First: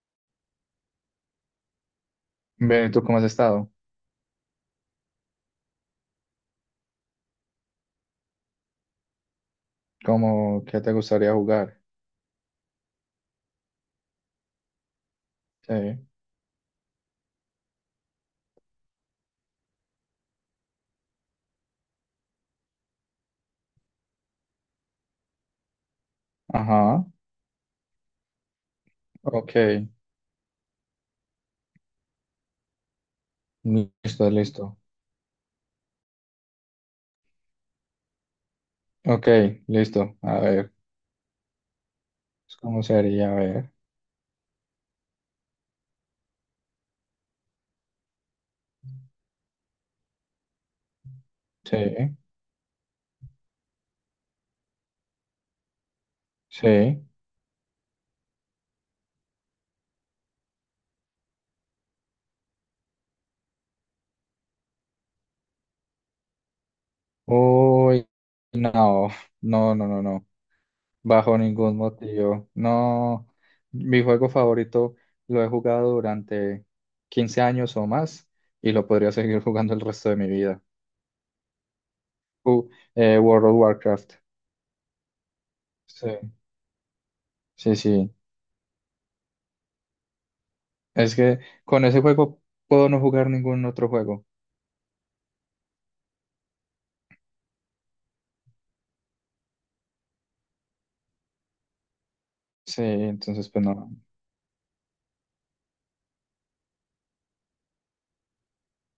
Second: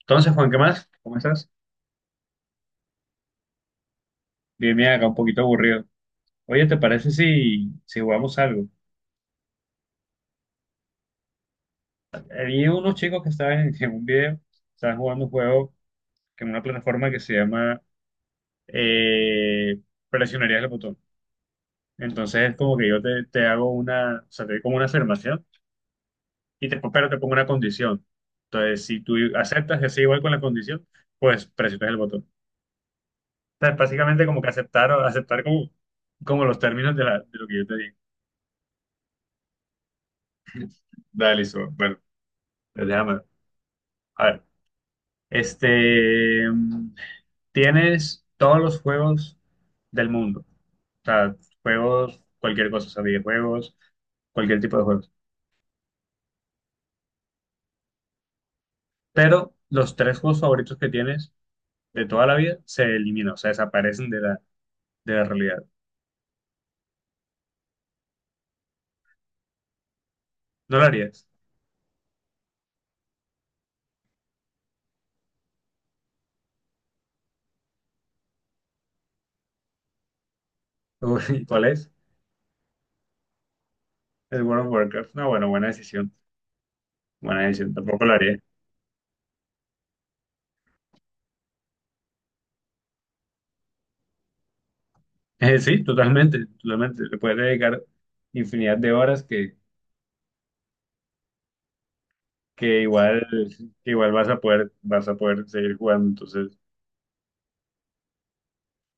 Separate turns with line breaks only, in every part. Entonces, Juan, ¿qué más? ¿Cómo estás?
Ve, ¿tú cómo has estado?
Bien, bien, acá un poquito aburrido. Oye, ¿te parece si jugamos algo?
¿Cómo, qué te gustaría jugar?
Había unos chicos que estaban en un video, estaban jugando un juego
Sí.
que en una plataforma que se llama eh, Presionarías el botón. Entonces es como que yo te hago una, o sea, te doy como una afirmación y te,
Ajá.
pero te pongo una condición. Entonces, si tú
Ok.
aceptas que sea igual con la condición, pues presionas el botón. O sea, es básicamente
Listo,
como que
listo.
aceptar, aceptar como, como los términos de lo que yo te digo.
Ok, listo. A ver.
Dale, listo. Bueno,
¿Cómo
pues déjame.
sería? A ver.
A ver, este, mm, tienes todos los juegos del mundo, o sea,
Sí,
juegos, cualquier cosa, o sea, videojuegos, cualquier tipo de juegos,
sí.
pero los tres juegos favoritos que tienes de toda la vida se eliminan, o sea, desaparecen de la realidad.
Uy, no. No, no, no, no.
¿No lo harías?
Bajo ningún motivo. No. Mi juego favorito lo he jugado durante 15 años o más y lo podría seguir jugando el resto de mi vida.
Uy, ¿cuál es?
Uh, World of Warcraft.
El World of Warcraft. No, bueno,
Sí,
buena decisión,
sí,
tampoco
sí.
lo haría.
Es que con ese juego puedo no jugar ningún otro juego.
Sí, totalmente, totalmente, le puedes dedicar infinidad de horas que
Sí,
igual,
entonces pues
que
no.
igual vas a poder seguir jugando. Entonces,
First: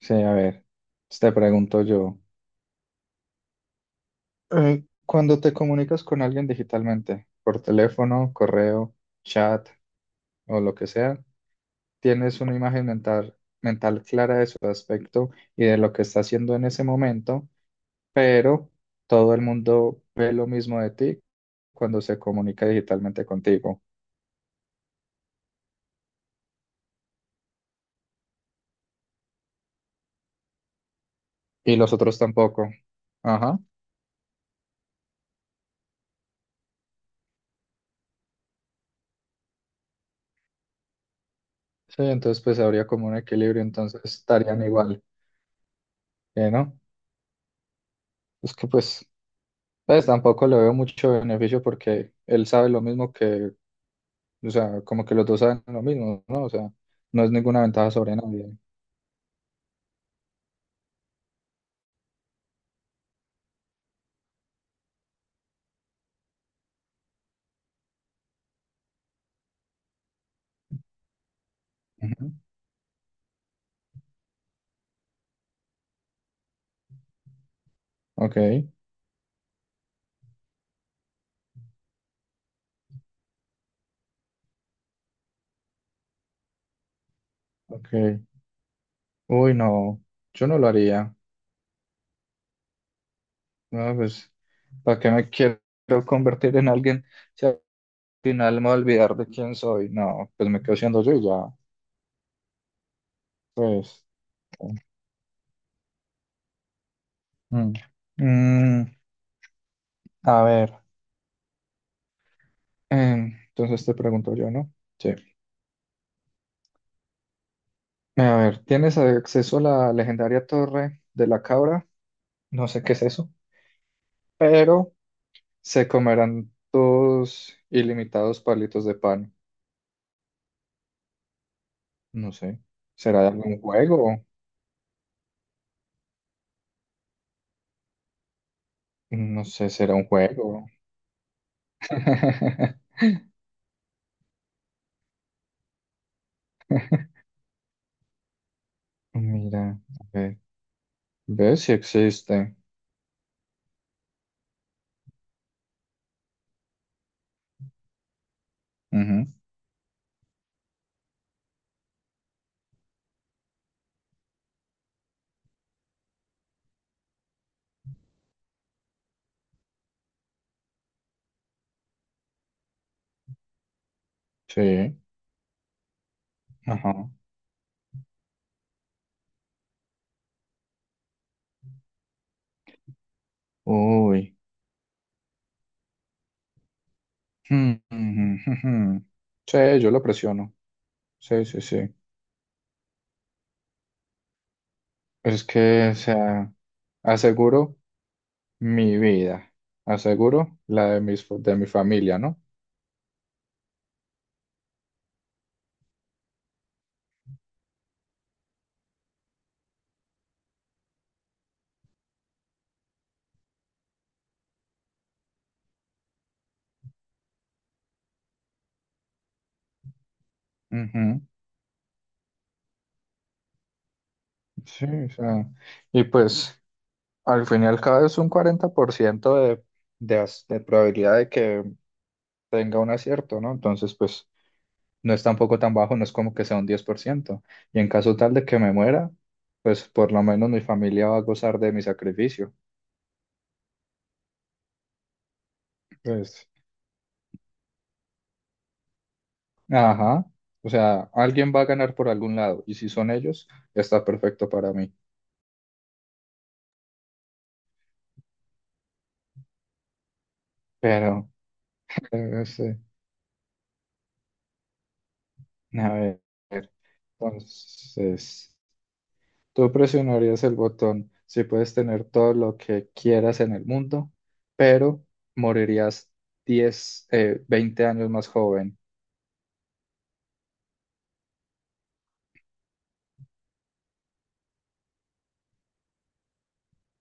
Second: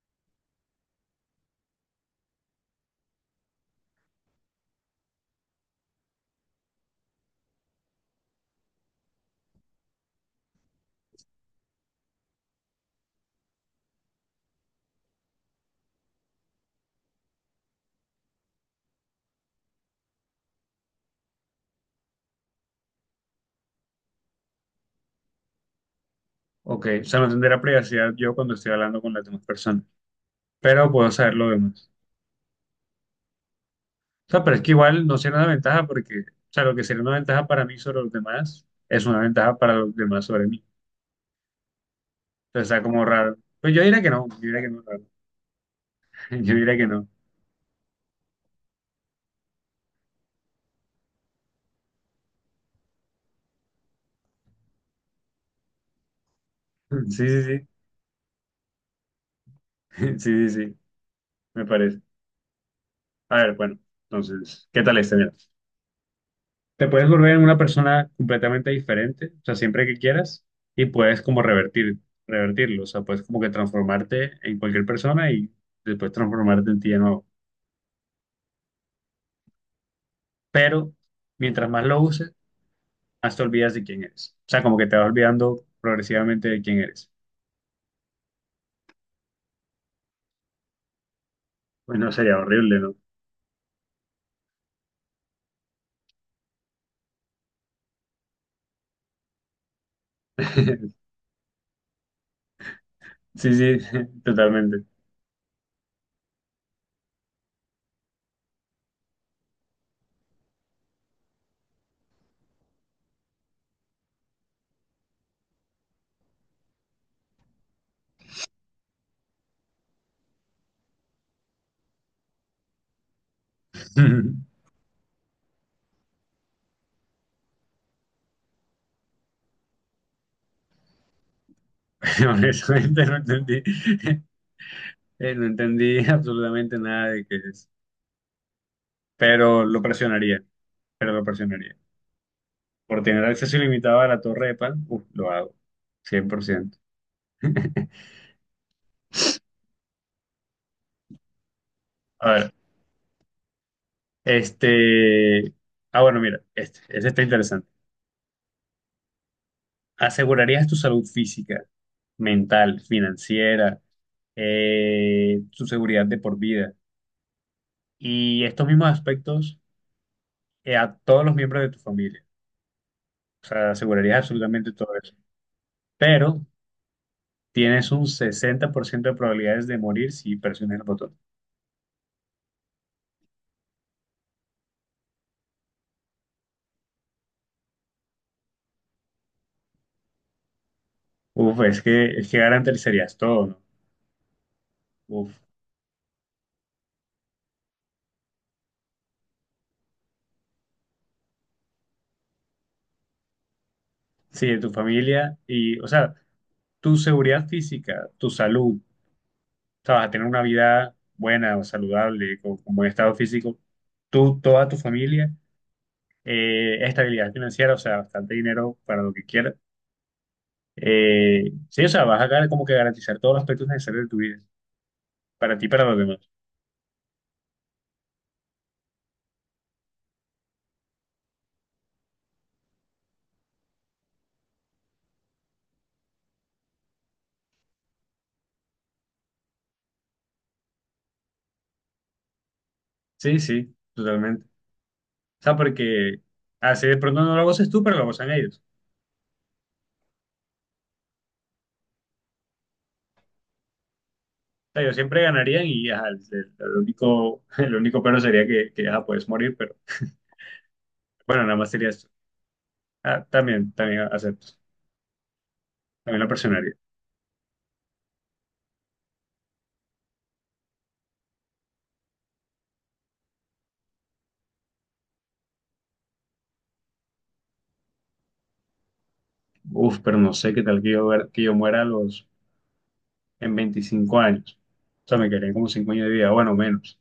Sí, a ver, pues, te pregunto yo. Cuando te comunicas con alguien digitalmente, por teléfono, correo, chat o lo que sea, tienes una imagen mental clara de su aspecto y de lo que está haciendo en ese momento, pero todo el mundo ve lo mismo de ti cuando se comunica digitalmente contigo
ok, o sea, no tendré privacidad yo cuando estoy hablando con las demás personas, pero puedo saber lo
y
demás.
los otros tampoco. Ajá.
O sea, pero es que igual no sería una ventaja porque, o sea, lo que sería una ventaja para mí sobre los demás es una ventaja para los demás sobre mí.
Sí, entonces pues
Entonces está
habría
como
como un
raro.
equilibrio,
Pues yo diría
entonces
que no, yo diría
estarían
que no, raro.
igual,
Yo diría
¿no?
que no.
Es que pues tampoco le veo mucho beneficio porque él sabe lo mismo que, o sea, como que los dos saben lo mismo, ¿no? O sea, no
Sí,
es
sí,
ninguna
sí.
ventaja sobre nadie.
Sí, sí, sí, me parece. A ver, bueno, entonces, ¿qué tal este? Mira. Te puedes volver en una persona completamente diferente, o sea, siempre que quieras, y puedes como revertir,
Ujú.
revertirlo, o sea, puedes como que transformarte en cualquier persona y después transformarte en ti de nuevo.
Ok,
Pero mientras más lo uses, más te olvidas de quién eres. O sea, como que te vas olvidando progresivamente de quién eres.
ok. Uy, no, yo no lo haría.
Pues no sería horrible, ¿no?
No, pues, ¿para qué me quiero convertir en alguien si al final me voy a olvidar de quién soy? No, pues me quedo siendo yo y ya,
Sí, sí,
pues.
totalmente.
Mm. Mm, a ver. Entonces te pregunto yo, ¿no? Sí. A ver, tienes acceso a la legendaria Torre de la Cabra, no sé qué es eso, pero se comerán tus ilimitados palitos de pan. No sé.
Honestamente no
¿Será de algún
entendí,
juego?
no entendí absolutamente nada de qué es,
No
pero
sé,
lo
será un
presionaría,
juego.
pero lo presionaría. Por tener acceso ilimitado a la torre de Pan, uf, lo hago, 100%.
Mira, a ver, ¿ves si
A ver,
existe?
este... Ah, bueno, mira, este está interesante.
Ujú,
¿Asegurarías tu salud física, mental, financiera, tu seguridad de por vida y estos mismos aspectos a todos los miembros de tu familia? O sea, asegurarías absolutamente todo
sí,
eso. Pero
ajá.
tienes un 60% de probabilidades de morir si presionas el botón.
Uy. Hmm, hmm, hmm, hmm. Sí, yo lo presiono. Sí,
Uf,
sí, sí.
es que garantizarías todo, ¿no? Uf.
Es que, o sea. Aseguro mi vida. Aseguro la de mis, de mi familia, ¿no?
Sí, de tu familia y, o sea, tu seguridad física, tu salud, o sea, vas a tener una vida buena o saludable, con buen estado físico, tú, toda tu familia, estabilidad financiera, o sea, bastante dinero para lo que quieras.
Ujú,
Sí, o sea, vas a como que garantizar todos los aspectos necesarios de tu vida,
sí, o sea,
para ti y para los
y
demás.
pues al fin y al cabo es un 40% de probabilidad de que tenga un acierto, ¿no? Entonces, pues no es tampoco tan bajo, no es como que sea un 10%. Y en caso tal de que me muera, pues por lo menos mi familia va a gozar de mi sacrificio.
Sí, sí, totalmente. O sea, porque
Pues,
así de pronto no lo goces tú, pero lo gozan ellos.
ajá, o sea, alguien va a ganar por algún lado y si son ellos, está perfecto
O
para
sea, yo
mí.
siempre ganarían y ajá, el, el único, el único pero sería que ajá, puedes morir, pero
Pero...
bueno, nada más sería.
Claro, sí.
Ah, también, también acepto.
A
También
ver,
la presionaría.
entonces, tú presionarías el botón si puedes tener todo lo que quieras en el mundo, pero morirías 10 20 años más joven.
Uf, pero no sé qué tal que yo, que yo muera a los, en 25 años. O sea, me quedarían como 5 años de vida, bueno, menos.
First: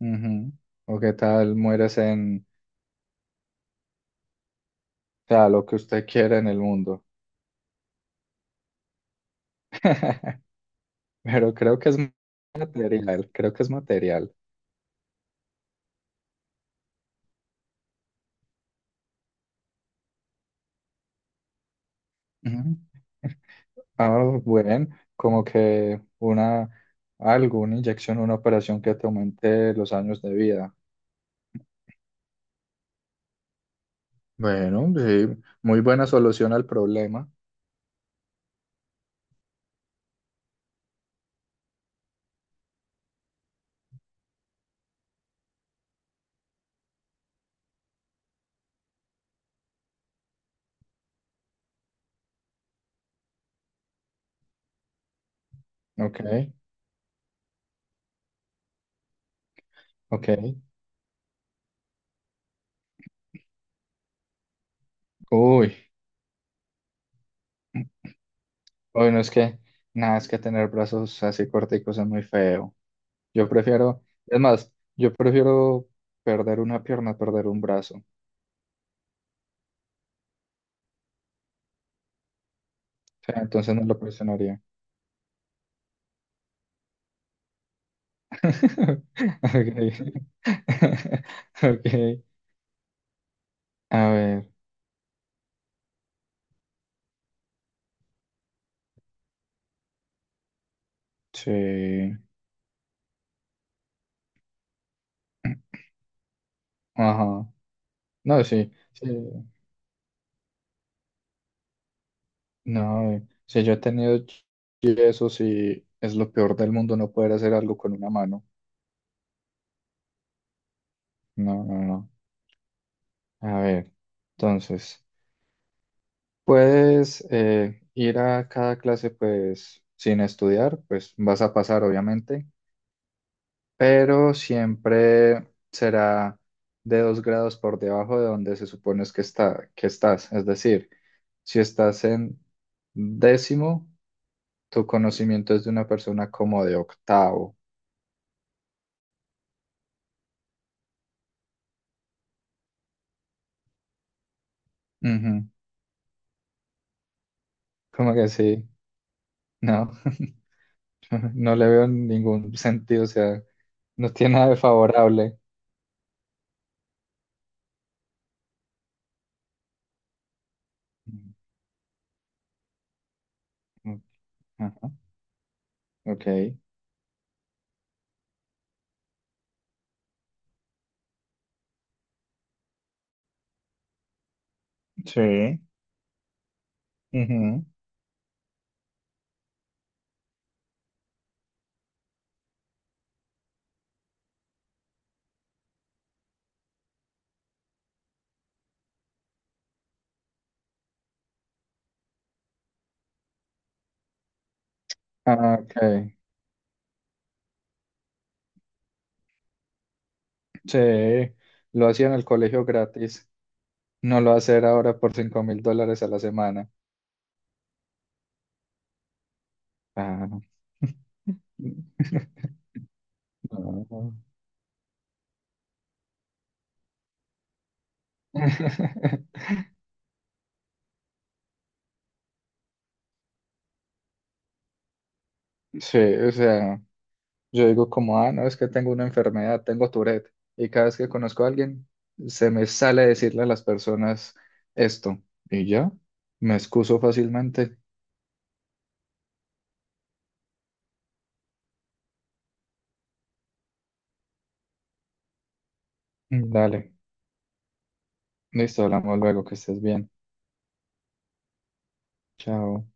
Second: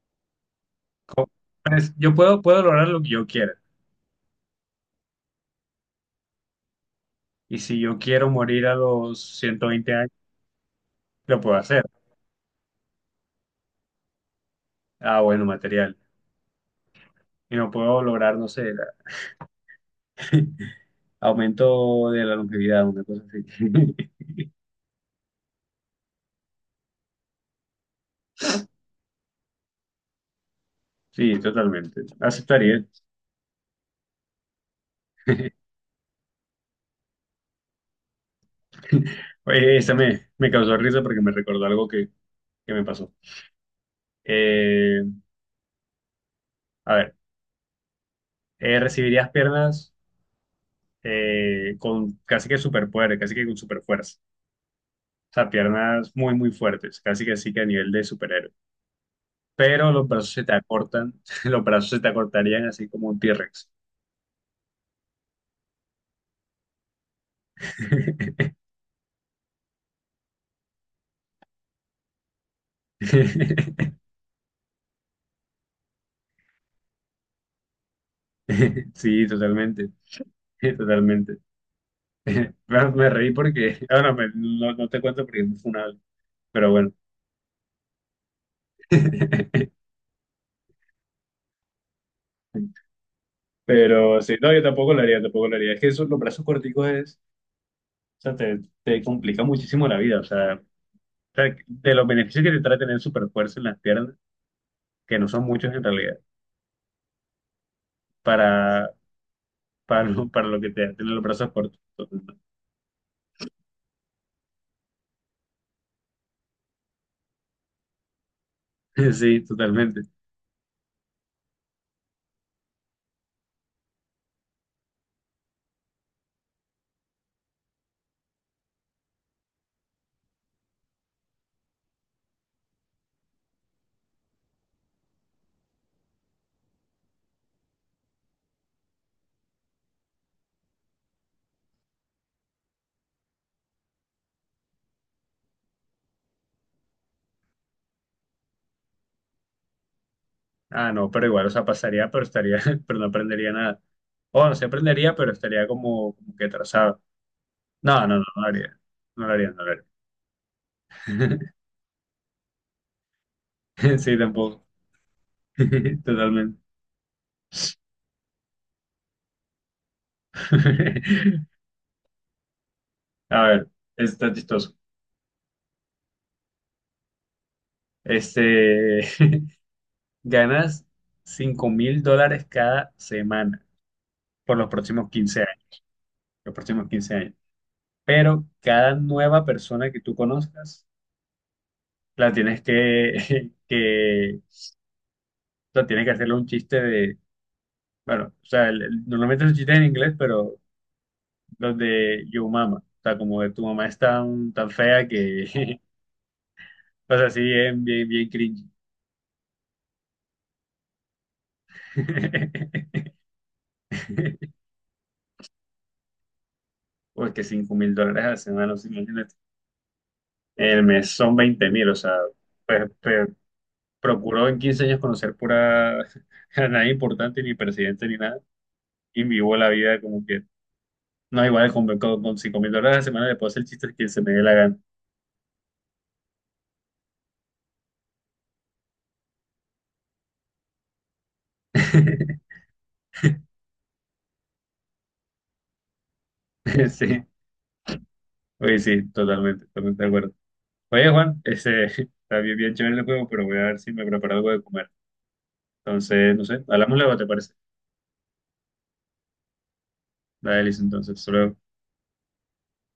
Ujú. O qué tal
Pues,
mueres
yo puedo,
en,
puedo lograr lo que yo quiera.
o sea, lo que usted quiera en el mundo.
Y si yo quiero morir a los 120 años, lo
Pero
puedo
creo
hacer.
que es material, creo que es material.
Ah, bueno, material. Y no puedo lograr, no sé, aumento de la
Ujú.
longevidad, una cosa así.
Ah, bueno, como que una, algo, una inyección, una operación que te aumente los años de vida.
Sí, totalmente. Aceptaría.
Bueno, sí, muy buena solución al problema.
Oye, esa me, me causó risa porque me recordó algo que me pasó. Eh, a ver. Recibirías piernas con casi que superpoder, casi que con superfuerza. O sea, piernas
Ok,
muy, muy fuertes, casi que así que a nivel de superhéroe. Pero los
ok.
brazos se te acortan, los brazos se te acortarían así como un T-Rex.
Uy, bueno, es que nada, es que tener brazos así corticos es muy feo. Yo prefiero, es más, yo prefiero perder una pierna, a perder un brazo. O
Sí, totalmente, totalmente. Bueno, me reí
sea, entonces
porque,
no lo
bueno,
presionaría.
no, no te cuento porque es muy funable, pero bueno.
Ok. Ok. A
Pero sí,
ver,
no, yo tampoco lo haría, tampoco lo haría. Es que eso, los brazos corticos es, o sea, te complica muchísimo la vida. O sea, sea, de los
sí.
beneficios que te trae tener super fuerza en las piernas, que no son muchos en realidad,
Ajá. No, sí,
para,
sí.
para lo que te da tener los brazos cortos.
No, si yo he tenido yesos y es lo peor del mundo no poder hacer algo con una mano.
Sí, totalmente.
No, no, no. A ver, entonces, puedes ir a cada clase pues sin estudiar, pues vas a pasar obviamente, pero siempre será de dos grados por debajo de donde se supone es que está, que estás. Es decir, si estás en décimo, tu conocimiento es de una persona como de octavo.
Ah, no, pero igual, o sea, pasaría, pero estaría, pero no aprendería nada. O no se aprendería, pero
Ujú.
estaría como, como que atrasado. No,
Como
no, no,
que
no lo
sí,
haría. No lo haría, no lo haría.
no, no le veo ningún sentido, o sea, no
Sí,
tiene nada de
tampoco.
favorable.
Totalmente. A ver,
Mm,
esto está chistoso.
ajá, ok,
Este, ganas $5,000 cada semana por los próximos 15
sí,
años, los próximos quince años.
ujú,
Pero cada nueva persona que tú conozcas, la tienes que, que, la tienes que hacerle un chiste de, bueno, o sea, normalmente los chistes en inglés, pero los de yo mama, o sea, como de tu mamá es tan, tan fea
ah, ok,
que, o sea, sí, bien, bien, bien cringe.
sí, lo hacía en el colegio gratis, no lo va a hacer ahora por $5,000 a la semana.
Porque $5,000 a la semana, no sé, imagínate.
Ah.
El mes son 20,000, o sea, pues,
No.
procuró en 15 años conocer pura a nadie importante, ni presidente, ni nada, y vivió la vida como que no igual con 5 mil dólares a la semana le puedo hacer chistes que se me dé la gana.
Sí, o sea. Yo digo como, ah, no, es que tengo una enfermedad, tengo Tourette. Y cada vez que conozco a alguien, se me sale decirle a las personas esto. Y ya, me excuso
Sí,
fácilmente.
oye, sí, totalmente, totalmente de acuerdo. Oye, Juan, ese está bien, bien chévere el juego, pero voy a ver si me preparo algo de comer. Entonces, no
Mm,
sé,
dale,
hablamos luego, ¿te parece?
listo, hablamos luego, que estés bien.
Dale, listo, entonces, solo
Chao.